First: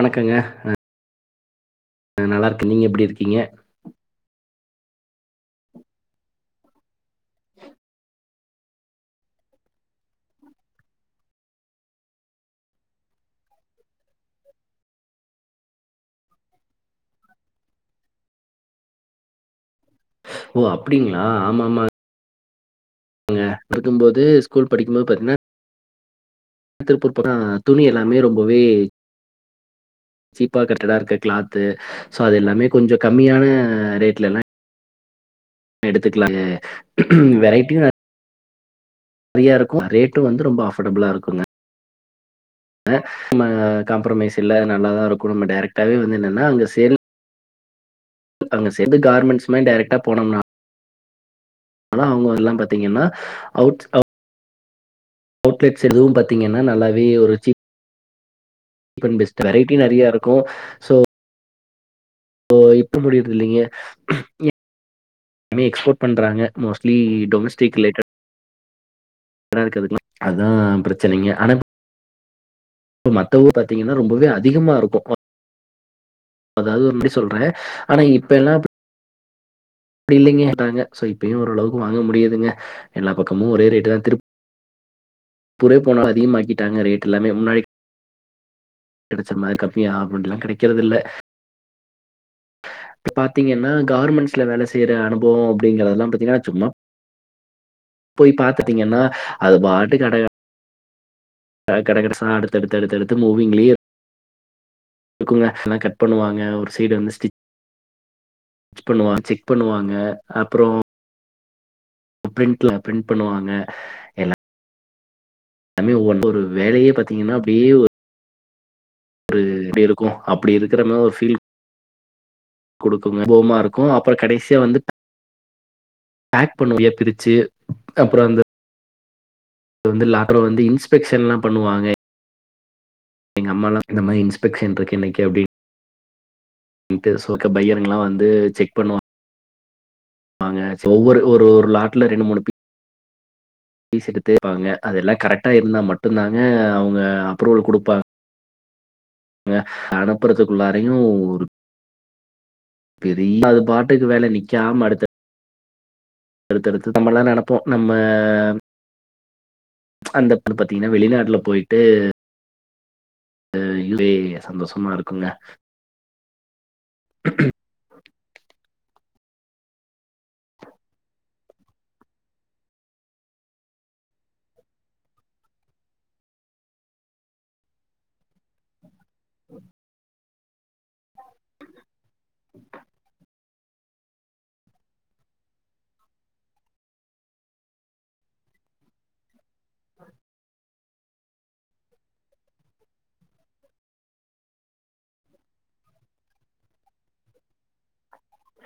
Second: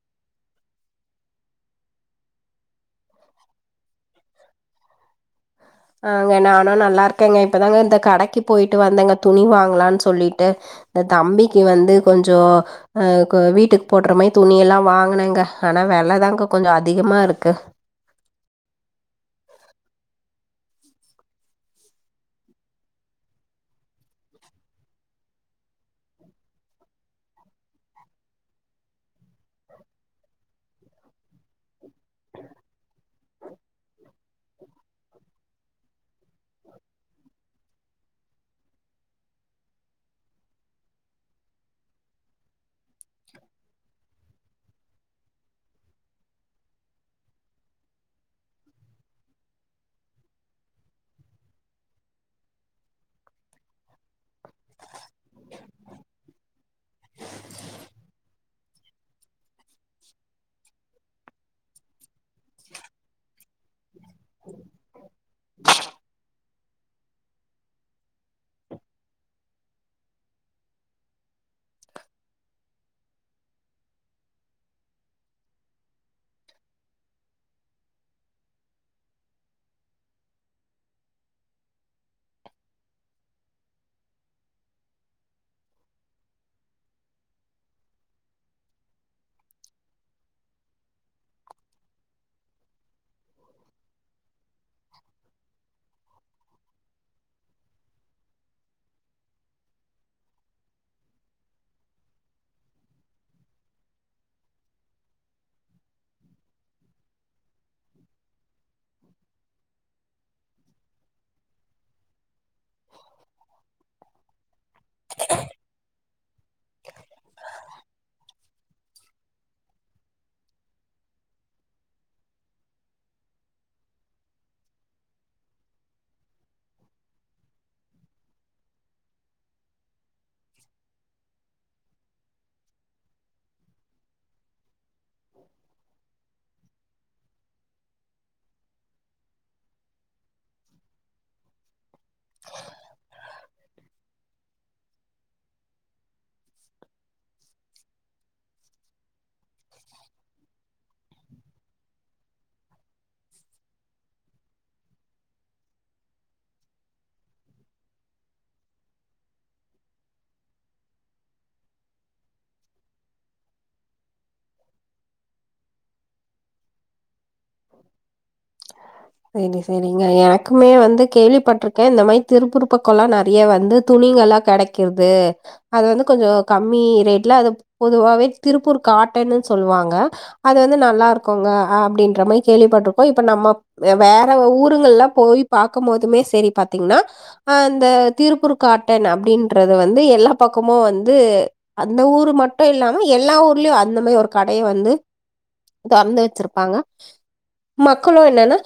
வணக்கங்க ஆ நல்லாருக்கே நீங்க எப்டி இருக்கீங்க ஆ ங்க நானு நல்லாருக்கேங்க இப்பதாங்க இந்த கடைக்கு போயிட்டு வந்தங்க துணி வாங்கலான் சொல்லிட்டு இந்த தம்பிக்கு வந்து கொஞ்சோ ஆ கோ வீட்டுக்கு போட்ற மாயி துணியெல்லா வாங்குனங்க ஆனா வெல தாங்க கொஞ்சோ அதிகமாருக்கு ஓ அப்டிங்ளா ஆமா ஆமாங்க [unintelligible] கும்போது ஸ்கூல் படிக்கும்போது பாத்தீங்கன்னா திருப்பூர் போனா துணி எல்லாமே ரொம்பவே சீப்பா கட்டடா இருக்கு கிளாத்து சோ அது எல்லாமே கொஞ்ச கம்மியான ரேட்ல எல்லாம் எடுத்துக்கலாங்க வெரைட்டியு நறையா இருக்கும் ரேட்டும் வந்து ரொம்ப அஃபோர்டபிளா இருக்குங்க அ நம்ம காம்ப்ரமைஸ் இல்ல நல்லாதா இருக்கும் நம்ம டேரெக்டாவே வந்து என்னன்னா அங்க சேல் அங்க சேந்து கார்மெண்ட்ஸ் மாரி டேரெக்டா போனோம்னா ஆனா அவங்க அதெல்லா பாத்தீங்கன்னா அவுட் அ நல்லாவே ஒரு அண்ட் பெஸ்ட் வெரைட்டி நெறைய இருக்கும் சோ சோ இப்ப முடியறதில்லைங்க எல்லாமே எக்ஸ்போர்ட் பண்றாங்க மோஸ்ட்லி டொமஸ்டிக் ரிலேட்டடு [unintelligible] அதா பிரச்சனைங்க ஆனா மத்த ஊர்ல பாத்தீங்கன்னா ரொம்பவே அதிகமா இருக்கும் அதாது [unintelligible] சொல்றே ஆனா இப்ப எல்லா அ ப்டி இல்லேங்கேனாங்க சோ இப்பயு ஓரளவுக்கு வாங்க முடியுதுங்க எல்லா பக்கமு ஒரே ரேட்டு தா திரு [unintelligible] அதிகமாக்கிட்டாங்க ரேட் எல்லாமே முன்னாடி கெடச்ச மாரி கம்மியா அப்டின் ல்லா கெடைக்கறதுல்ல ப்ப பாத்தீங்கன்னா கார்மெண்ஸ்ல வேல செய்யற அனுபவோ அப்படிங்கிறதெல்லா பாத்தீங்ன்னா சும்மா போய் பாத்துட்டீங்கன்னா அது பாட்டுக் [unintelligible] கட கடசா அடுத்தடுத் அடுத்தடுத் அடுத்தடுத் அடுத்தடுத்து மூவிங்லியே இருக்குங்கு எல்லா கட் பண்ணுவாங்க ஒரு சைடு வந்து ஸ்டிச் பண்ணுவா செக் பண்ணுவாங்க அப்புறோ ப்ரிண்ட்ல ப்ரிண்ட் பண்ணுவாங்க எல் லாமே ஒ ஒரு வேலயே பாத்தீங்கன்னா அப்டியே ஒரு அப்டி இருக்கு அப்டி இருக்கிற மா ஒரு ஃபீல் குடுக்குங்க [unintelligible] ருக்கு அப்பற கடைசியா வந்து பேக் பண்ணு [unintelligible] ய பிரிச்சு அப்பறோ அந்த வந்து லாட்ர வந்து இன்ஸ்பெக்ஷன் ல்லா பண்ணுவாங்க எங்க அம்மா லா இந்த மாரி இன்ஸ்பெக்ஷன் ருக்கு இன்னைக்கு அப்டின் [unintelligible] பையருங்ல்லா வந்து செக் பண்ணு வாங்க சோ ஒவ்வொரு ஒரு ஒ லாட்ல ரெண்டு மூனு [unintelligible] பீஸ் எடுத்து [unintelligible] ப்பாங்க அதெல்லா கரெக்டா இருந்தா மட்டுந்தாங்க அவுங்க அப்ரூவல் குடுப்பாங் க அனுப்புறத்துக்குள்ளாரையு ஒரு பெரிய அது பாட்டுக்கு வேல நிக்காம அடுத்த அடுத்தடுத்து நம்மல்லா நெனைப்போ நம்ம அந்த பாத்தீங்கன்னா வெளிநாட்ல போய்ட்டு [unintelligible] சந்தோஷமா இருக்குங்க செரிங்க செரி இங்க எனக்குமே வந்து கேள்விபட் ட்றுக்கே இந்த மாரி திருப்பூர் பக்கொலா நெறையா வந்து துணிங்கலா கெடைக்கிர்து அது வந்து கொஞ்சொ கம்மி ரேட்ல அது பொதுவாவே திருப்பூர் காட்டனுன் சொல்வாங்க அது வந்து நல்லா இருக்குங்க அ அப்டின்ற மா கேள்விபட்ருக்கோ இப்ப நம்ம வெ வேற ஊருங்கல்ல போய் பாக்கம்போதுமே செரி பாத்திங்னா அ ந்த திருப்பூர் காட்டன் அப்டின் றது வந்து எல்லா பக்கமு வந் து அந்த ஊரு மட்டு இல்லாம எல்லா ஊர்லயு அந்த மாய் ஒரு கடைய வந்து தொறந்து வச்சிருப்பாங்க மக்களூ என்னன்னா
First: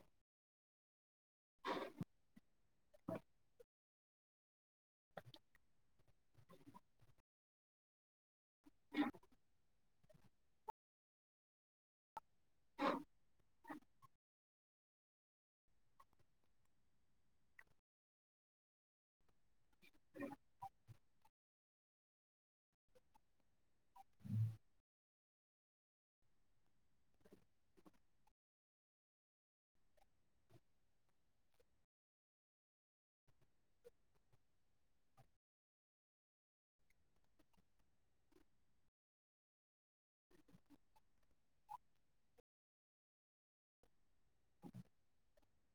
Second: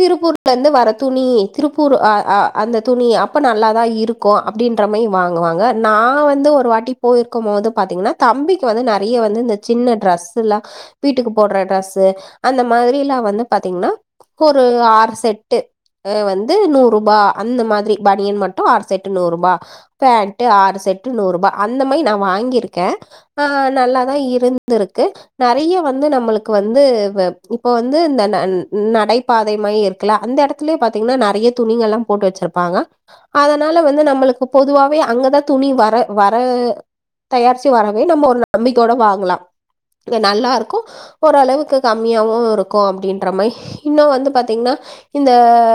திருப்பூர்ல இருந்து வர துணி திருப்பூர் அ அ அந்த துணி அப்ப நல்லாதா இருக்கு அப்டின்ற மாரி வாங்குவாங்க நா வந்து ஒரு வாட்டி போயிருக்கும் போது பாத்திங்கனா தம்பிக்கு வந்து நெறையா வந்து இந்த சின்ன டிரெஸ்ஸுலா வீட்டுக்கு போடுற ட்ரெஸ்ஸு அந்த மாதிரிய்லா வந்து பாதிதீங்னா ஒரு ஆறு செட்டு அ வந்து நூறுபா அந்த மாதிரி பனியன் மட்டு ஆறு செட் நூறுபா ஃபேண்ட்டு ஆறு செட்டு நூறுபா அந்த மாரி நா வாங்கிருக்கே ஆஹ் நல்லாதா இருந்துருக்கு நெறையா வந்து நம்மளுக்கு வந்து வ இப்பொ வந்து ந ந நடைபாதைமாயி இருக்கலா அந்த எடத்துலயு பாத்திங்கனா நெறைய துணிங்கல்லா போட்டு வச்சிருப்பாங்க அதனால வந்து நம்மளுக்கு பொதுவாவே அங்கதா துணி வர வர தயாரிச்சு வரவே நம்ம ஒரு நம்பிக்கோட வாங்கலா இங்க நல்லாருக்கு ஒரளவுக்கு கம்மியாவு இருக் கு அப்டின்ற மாய் இன்னு வந்து பாத்திங்னா இந்த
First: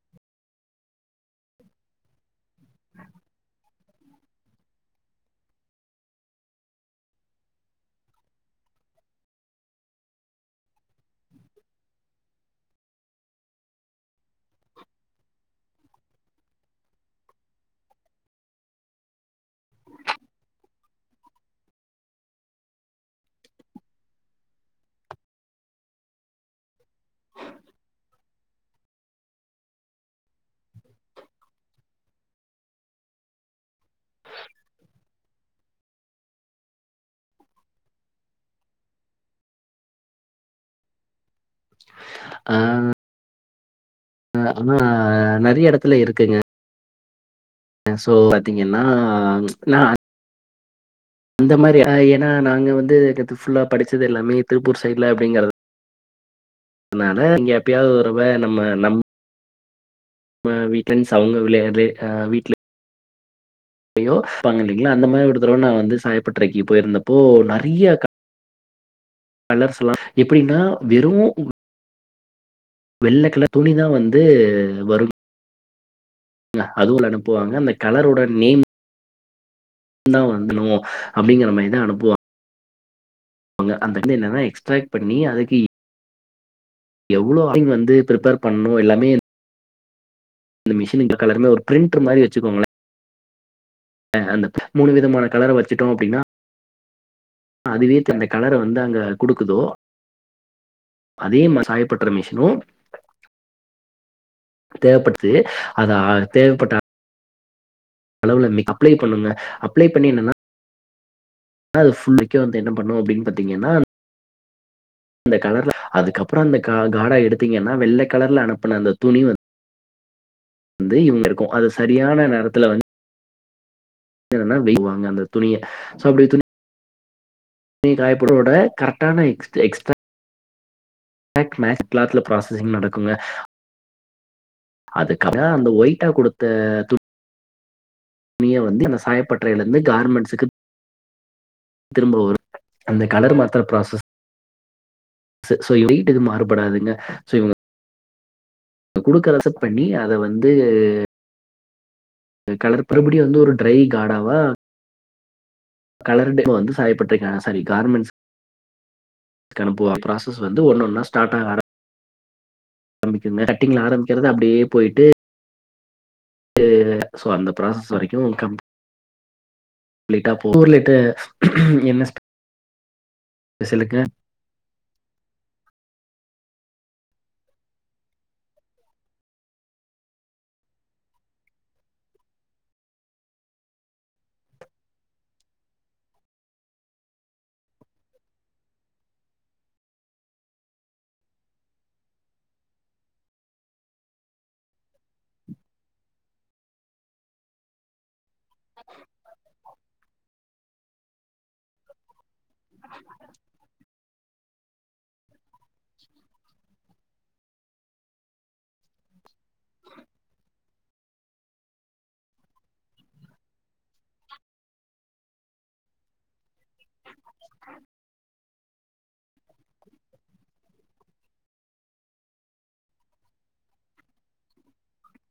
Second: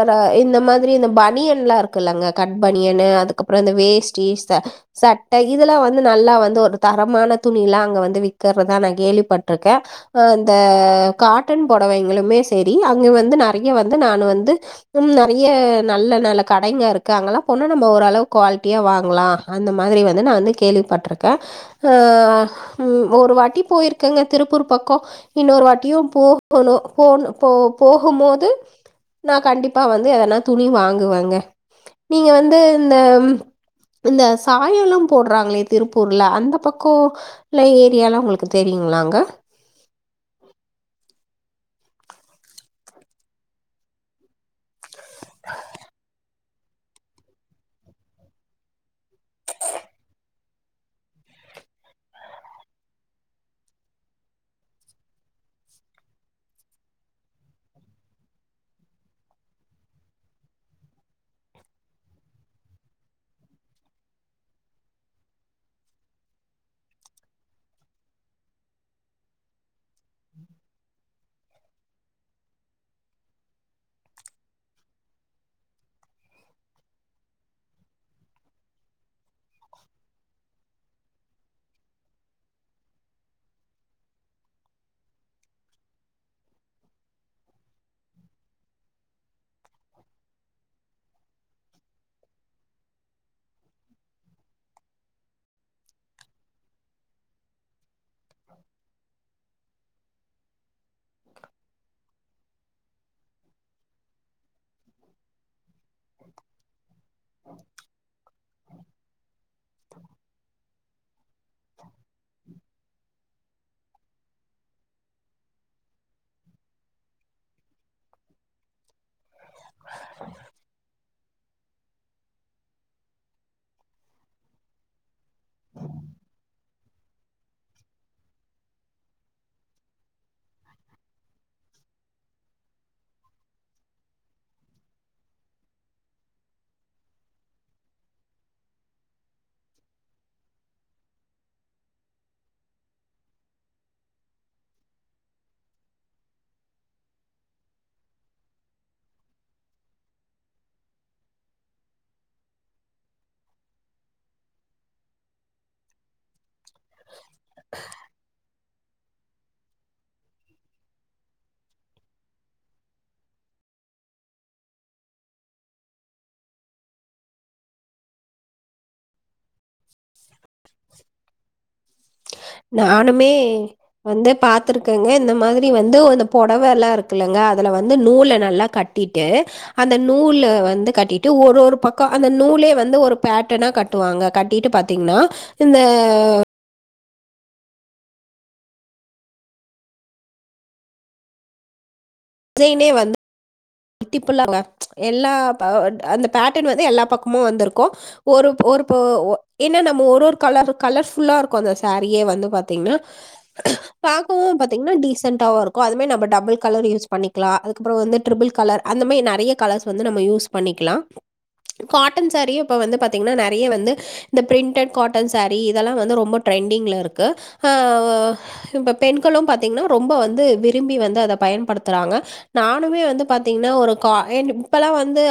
ர இந்த மாதிரி இந்த பனியன்லா இருக்குல்லங்க கட் பனியனு அதுக்கப்றொ இந்த வேஷ்டி ச சட்ட இதெலாம் வந்து நல்லா வந்து ஒரு தரமான துணியிலாம் அங்க வந்து விக்குறதா நான் கேள்விப்பட்டிருக்கேன் அந்த காட்டன் எங்களுமே சரி அங்க வந்து நிறைய வந்து நானு வந்து உ நிறைய நல்ல நல்ல கடைங்க இருக்கு அங்கல்லாம் போணா நம்ம ஓரளவு குவாலிட்டியா வாங்கலாம் அந்த மாதிரி வந்து நான் வந்து கேள்விப்பட்டிருக்கேன் அஹ் ம் ஒரு வாட்டி போயிருக்கங்க திருப்பூர் பக்கம் இன்னொரு வாட்டியும் போ போனு போ போ போகும்போது நான் கண்டிப்பா வந்து அதெல்லாம் துணி வாங்குவேங்க நீங்க வந்து இந்த இந்த சாயலும் போடுறாங்களே திருப்பூர்ல அந்த பக்கோ ல ஏரியாலாம் உங்களுக்கு தெரியுங்களாங்க ஆஹ் ஹ ஆனா நிறைய இடத்துல இருக்குங்க சோ பாத்தீங்கன்னா ந அந்த மாதிரி அ ஏன்னா நாங்க வந்து என ஃபுல்லா படிச்சது எல்லாமே திருப்பூர் சைட்ல அப்படிங்கறத அதனானா இங்க எப்பயாவது ஒரு ரவ நம்ம நம் வீட்ல இருந்து சவுங்க விளையாற் வீட்டுல [inaudible] இல்லைங்களா அந்த மாதிரி ஒரு தடவை நான் வந்து சாயப்பட்ரைக்கு போயிருந்தப்போ நிறைய கலர்ஸ் எல்லாம் எப்டின்னா வெறும் வெள்ளை கலர் துணிதான் வந்து வரும் அதுவும் அனுப்புவாங்க அந்த கலரோட நேம் தான் வந்துருவோ அப்படிங்கிற மாதிரிதான் அனுப்புவா அந்த என்ன எக்ஸ்ட்ராக்ட் பண்ணி அதுக்கு எவ்ளோ ஆள் வந்து பிரிப்பேர் பண்ணும் எல்லாமே அந்த மிஷினின் கலருமே ஒரு பிரிண்டர் மாரி வச்சுக்கோங்களேன் ஹ் அந்த மூணு விதமான கலரை வச்சுட்டோம் அப்டின்னா அதுவே த அந்த கலரை வந்து அங்க குடுக்குதோ அதே சாயப்பட்டுற மிஷினும் தேவைப்படுத்து அத தேவைப்பட்ட அளவுல அப்ளை பண்ணுங்க அப்ளை பண்ணி என்னன்னா ஆனா அது ஃபுல்லுக்கே வந்து என்ன பண்ணும் அப்படின்னு பாத்தீங்கன்னா அந்த கலர்ல அதுக்கப்புறம் அந்த க காட எடுத்தீங்கன்னா வெள்ளை கலர்ல அனுப்புன அந்த துணி வந் இவங்க இருக்கு அது சரியான நேரத்துல் வந்து வேய்வாங்க அந்த துணிய அந்த துணி துணி காயப்போட கரெக்டான எக்ஸ்ட் எக்ஸ்ட்ரா மேக்ஸ் கிளாத்ல ப்ராசஸிங் நடக்குங்க அதுக்காக அந்த ஒயிட்டா கொடுத்த து ணிய வந்து என் சாயப்பட்டறையில இருந்து கார்மெண்ட்ஸுக்கு திரும்ப வரும் அந்த கலர் மாத்த ப்ராசஸ் சோ ஹீட்டுக்கு மாறுபடாதுங்க சோ இவ கொடுக்கரத அக்செப்ட் பண்ணி அத வந்து கலர்ப்றுபடிய வந்து ஒரு ட்ரை காடாவா கலர்ட வந்து சாயப்பட்டிருக்கான சாரி கார்மெண்ட்ஸ் அது அனுப்பா ப்ராசஸ் வந்து ஒன்னு ஒன்னா ஸ்டார்ட் ஆக ஆரம்பிக்கங்க கட்டிங்ல ஆரம்பிக்கிறத அப்படியே போயிட்டு சோ அந்த ப்ராசஸ் வரைக்கும் கம்ப்ளீட்டா போகு [unintelligible] என்ன நானுமே ஸ்பெஷலுக்கு வந்து பாத்துருக்கேங்க இந்த மாதிரி வந்து அ புடவை எல்லாம் இருக்குல்லலைங்க அதுல வந்து நூலை நல்லா கட்டிட்டு அந்த நூல வந்து கட்டிட்டு ஒரு ஒரு பக்கம் அந்த நூலே வந்து ஒரு பேட்டனா கட்டுவாங்க கட்டிட்டு பாத்தீங்கன்னா இந்த டிசைனே வந்து த்திப்புள்ளாங்க எல்லா அந்த பேட்டர்ன் வந்து எல்லா பக்கமு வந்திருக்கு ஒரு ஒரு என்ன நம்ம ஒரு ஒரு கலர் கலர்புல்லா இருக்கு அந்த சாரீயே வந்து பாத்தீங்கன்னா பாக்கவு பாத்தீங்கன்னா டீசண்டாவு இருக்கு அதுமே நம்ம டபுள் கலர் யூஸ் பண்ணிக்கலா அதுக்கப்றம் வந்து ட்ரிபிள் கலர் அந்தமே நெறய கலர்ஸ் வந்து நம்ம யூஸ் பண்ணிக்லா காட்டன் சாரீ இப்ப வந்து பாத்தீங்கனா நெறய வந்து இந்த பிரிண்டட் காட்டன் சாரீ இதல்லா வந்து ரொம்ப ட்ரெண்டிங்ல இருக்கு ஹ இப்ப பெண்களு பாத்தீங்கனா ரொம்ப வந்து விரும்பி வந்து அத பயன்படுத்துறாங்க நானுமே வந்து பாத் தின்ன ஒரு கா இப்பல்லாம் வந்து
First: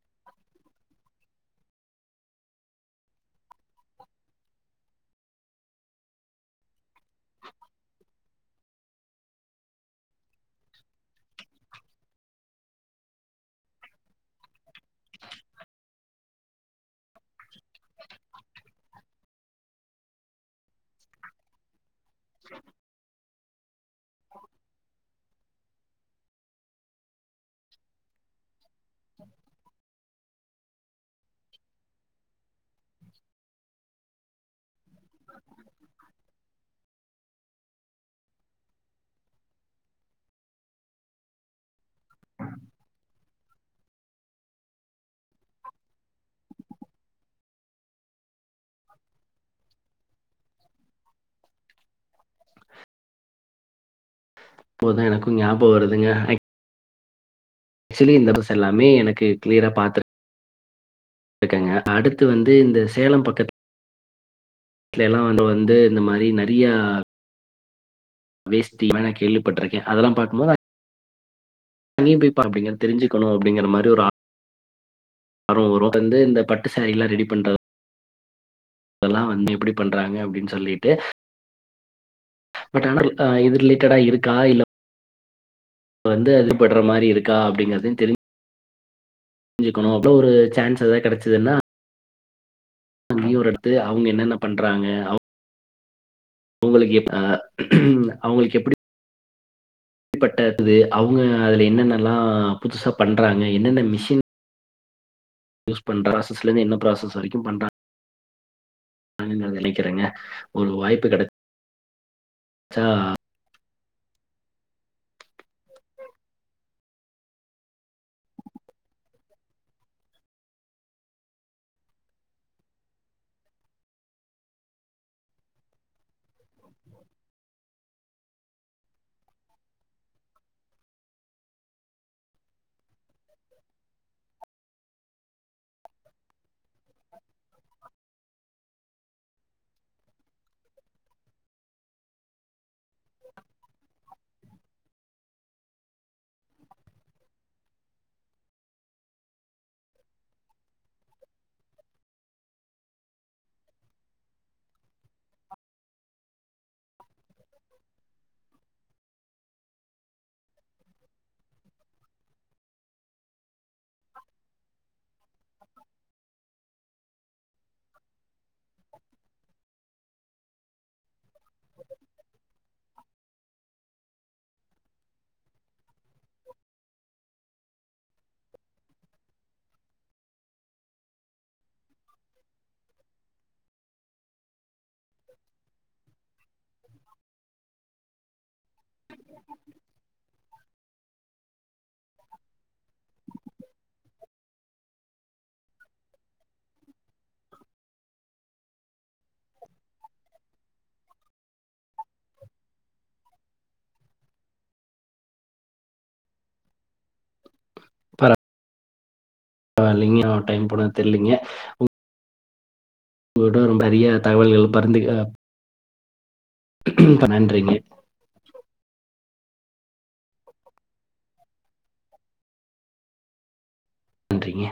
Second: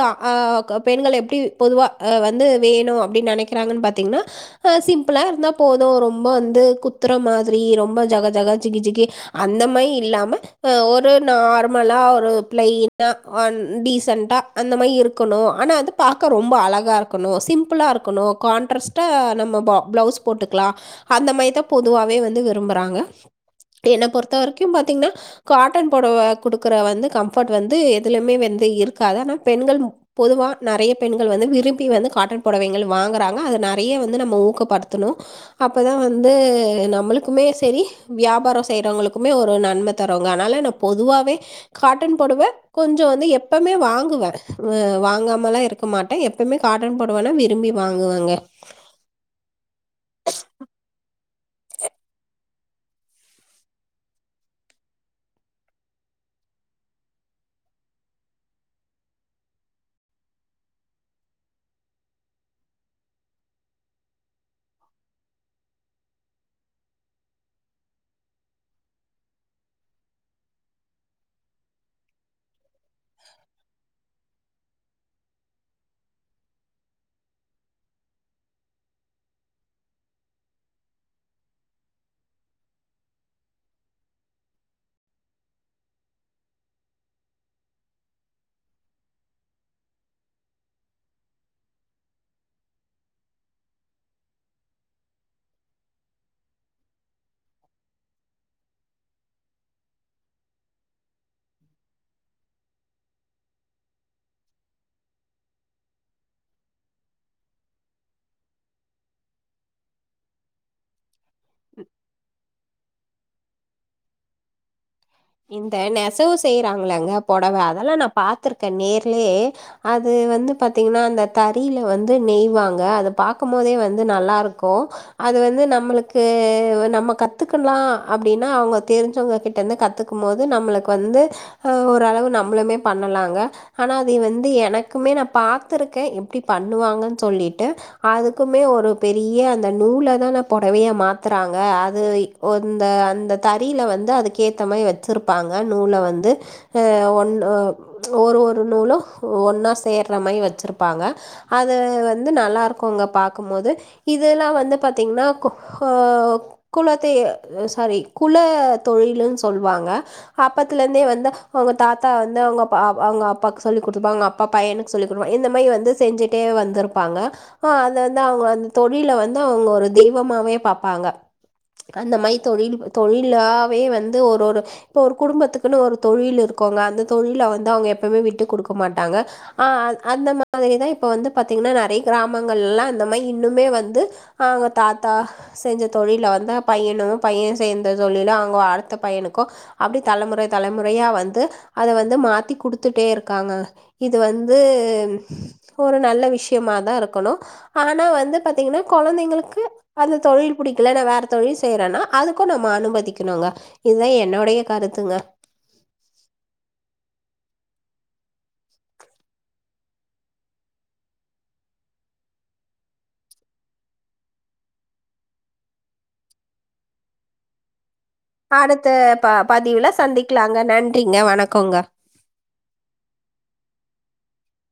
பெண்கள் எப்படி பொதுவா வந்து வேணும் அப்படினு நினைக்கிறாங்கன்னு பாத்தீங்கன்னா சிம்பிளா இருந்தா போதும் ரொம்ப வந்து குத்துற மாதிரி ரொம்ப ஜக ஜகா ஜிகி ஜிகி அந்த மாதிரி இல்லாம ஒரு நார்மலா ஒரு பிளை சொ வந் டீசென்ட்டா அந்த மாதிரி இருக்கணு ஆனா அது பாக்க ரொம்ப அழகா இருக்கணு சிம்பிளா இருக்கணு காான்ட்ரஸ்டா நம்ம பிளவுஸ் போட்டுக்கலா அந்த மாதிரிதான் பொதுவாவே வந்து விரும்புறாங்க என்னை பொறுத்த வரைக்கு பாத்தீங்கன்னா காட்டன் பொடவ குடுக்கற வந்து கம்பர்ட் வந்து எதுலுமே வந்து இருக்காது ஆனா பெண்கள் பொதுவாக நிறைய பெண்கள் வந்து விரும்பி வந்து காட்டன் புடவைகள் வாங்கறாங்க அதை நிறைய வந்து நம்ம ஊக்கப்படுத்தணும் அப்பதான் வந்து நம்மளுக்குமே சரி வியாபாரம் செய்யறவங்களுக்குமே ஒரு நன்மை தரும்ங்க அதனால ந பொதுவாவே காட்டன் பொடவை கொஞ்ச வந்து எப்பமே வாங்குவேன்ஹ வாங்காமல்லா இருக்க மாட்டேன் எப்பமே காட்டன் பொடவனா விரும்பி வாங்குவங்க ப்போதான் எனக்கும் ஞாபகம் வருதுங்க ஹை ஆக்சுவலி இந்த பஸ் எல்லாமே எனக்கு கிளியரா பாத்துரு இருக்காங்க அடுத்து வந்து இந்த சேலம் பக்கத்து ட்டல எல்லா வந்து வந்து இந்த மாதிரி நறைய வேஸ்டி வேணா கேள்விப்பட்டிருக்க அதெல்லாம் பாக்கும்போது அங்கயு போய் பாப்பீங்க தெரிஞ்சுக்கணு அப்படிங்கற மாதிரி ஒரு ஆ ஆர்வ வரு அ வந்து இந்த பட்டு சாரில்லா ரெடி பண்றது அதெல்லா வந்து எப்படி பண்றாங்க அப்படின்னு சொல்லிட்டு பட் ஆனா இது ரிலேட்டடா இருக்கா இல்ல வந்து அதுபடுற மாரி இருக்கா அப்படிங்கறத தெரிஞ் ஞ்சுக்கணு அப்ப ஒரு சான்ஸ் ஏதாது கடைச்சிதுன்னா ங்கியுர் எடுத்து அவங்க என்னென்ன பண்றாங்க அவ அவங்களுக்கு எ அஹ அவங்களுக்கு எப்படி டிப்பட்டது அவங்க அதுல என்னென்னல்லா புதுசா பண்றாங்க என்னென்ன மிஷின் யூஸ் பண் ராசஸ்லே இருந்து என்ன ப்ராசஸ் வரைக்கு பண்றா நினைக்கிறேங்க ஒரு வாய்ப்பு கட உ ச்சா இந்த நெசவு செய்யறாங்களங்க புடவை அதெல்லா நா பா்த்திருக்க நேர்லே அது வந்து பாத்தீங்கன்னா அந்த தறில வந்து நெய்வாங்க அது பாாரக்கும் போதே வந்து நல்லா இருக்கு அது வந்து நம்மளுக்கு நம்ம கத்துக்கலா அப்படின்னா அவங்க தெரிஞ்சவங்க கிட்ட இருந்து கத்து க்கும் போது நம்மளுக்கு வந்து ஓரளவு நம்மளுமே பண்ணலா ங்க ஆனா அது வந்து எனக் க்குமே நான் பார்த்தருக்க எப்படி பண்ணுவாங்கு சொல்லிட்டு அதுக்குமே ஒரு பெரிய அந்த நூல தான புடவையா மாத்துறாங்க அது இந்த அந்த தறில வந்து அதுக்கு கேத்தமை வ ச்சுருப்பாங்க நூல வந்து ஆஹ் ஒன்னு ஒரு ஒரு நூலு ஒன்ன சேர்ற மாரி வச்சுருப்பாங்க அது வந்த நல்லாிருக்குங்க பார்க்கும்போது இதெல்லா வந்து பார்த்தீங்கன்னா கு ஆஹ் குலத்தெ குல தொழிலுன்னு சொல்லுவாங்க அப்பத்துலந்தே வந்து அவங்க தாத்தா வந்து ப அ அவங்க அவங்க அப்பாவுக்கு சொல்லி் கொடுப்பாங்க அவங்க அப்பா பையனுக்கு சொல்லி் கொடுப்பாங்க இந்த மாதிரி வந்து செஞ்சுட்டே வந்திருப்பாங்க ஆஹ் அதது வந்து அவங்க அந்த தொழில வந்து அவங்க ஒரு தெய்வமாவே பாார்ப்பாங்க அந்த மாரி தொழில் தொழிலாவே வந்து ஒரு ஒரு இப்போ ஒரு குடும்பத்துக்குன்னு ஒரு தொழில் இருக்குங்க அந்த தொழில வந்து அவங்க எப்பவுமே விட்டு கொடுக்க மாட்டாங்க ஆ அ அந்த மாரிதா இப்போ வந்து பார்த்தீங்கன்னா நறைய கிராமங்கள்லா அந்த மாரி இன்னுமே வந்துங்க தாத்தா செஞ்ச தொழில வந்து பையனு பைய சே சொல்லில அடுத்த பையனுக்கு தலைமுறை தலைமுறையா அவ வந்து அத வந்து மாத்தி குடுத்துட்டேருக்காங்க இது வந்து ஒரு நல்ல விஷ்யமாதாருக்கணு ஆனா வந்து பாத்தீங்கனா கொழந்தைங்ளுக்கு அந்தத்தொழில் பிடிக்ல நா வேற தொழில் செய்றனா அதுக்கு நம்ம அனுமதிக்னுங்க இதா என்னுட கருத்துங்க பர வால்லிங்க டைம் போனத் தெரிலிங்க உ உங்ககிட்ட ரொம்ப அரிய தகவல்கள் பறந்து அஹ் [unintelligible] நன்றிங்க அடுத்த ப பதிவுல சந்திக்லாங்க நன்றிங்க வணக்கோங்க நன்றிங்க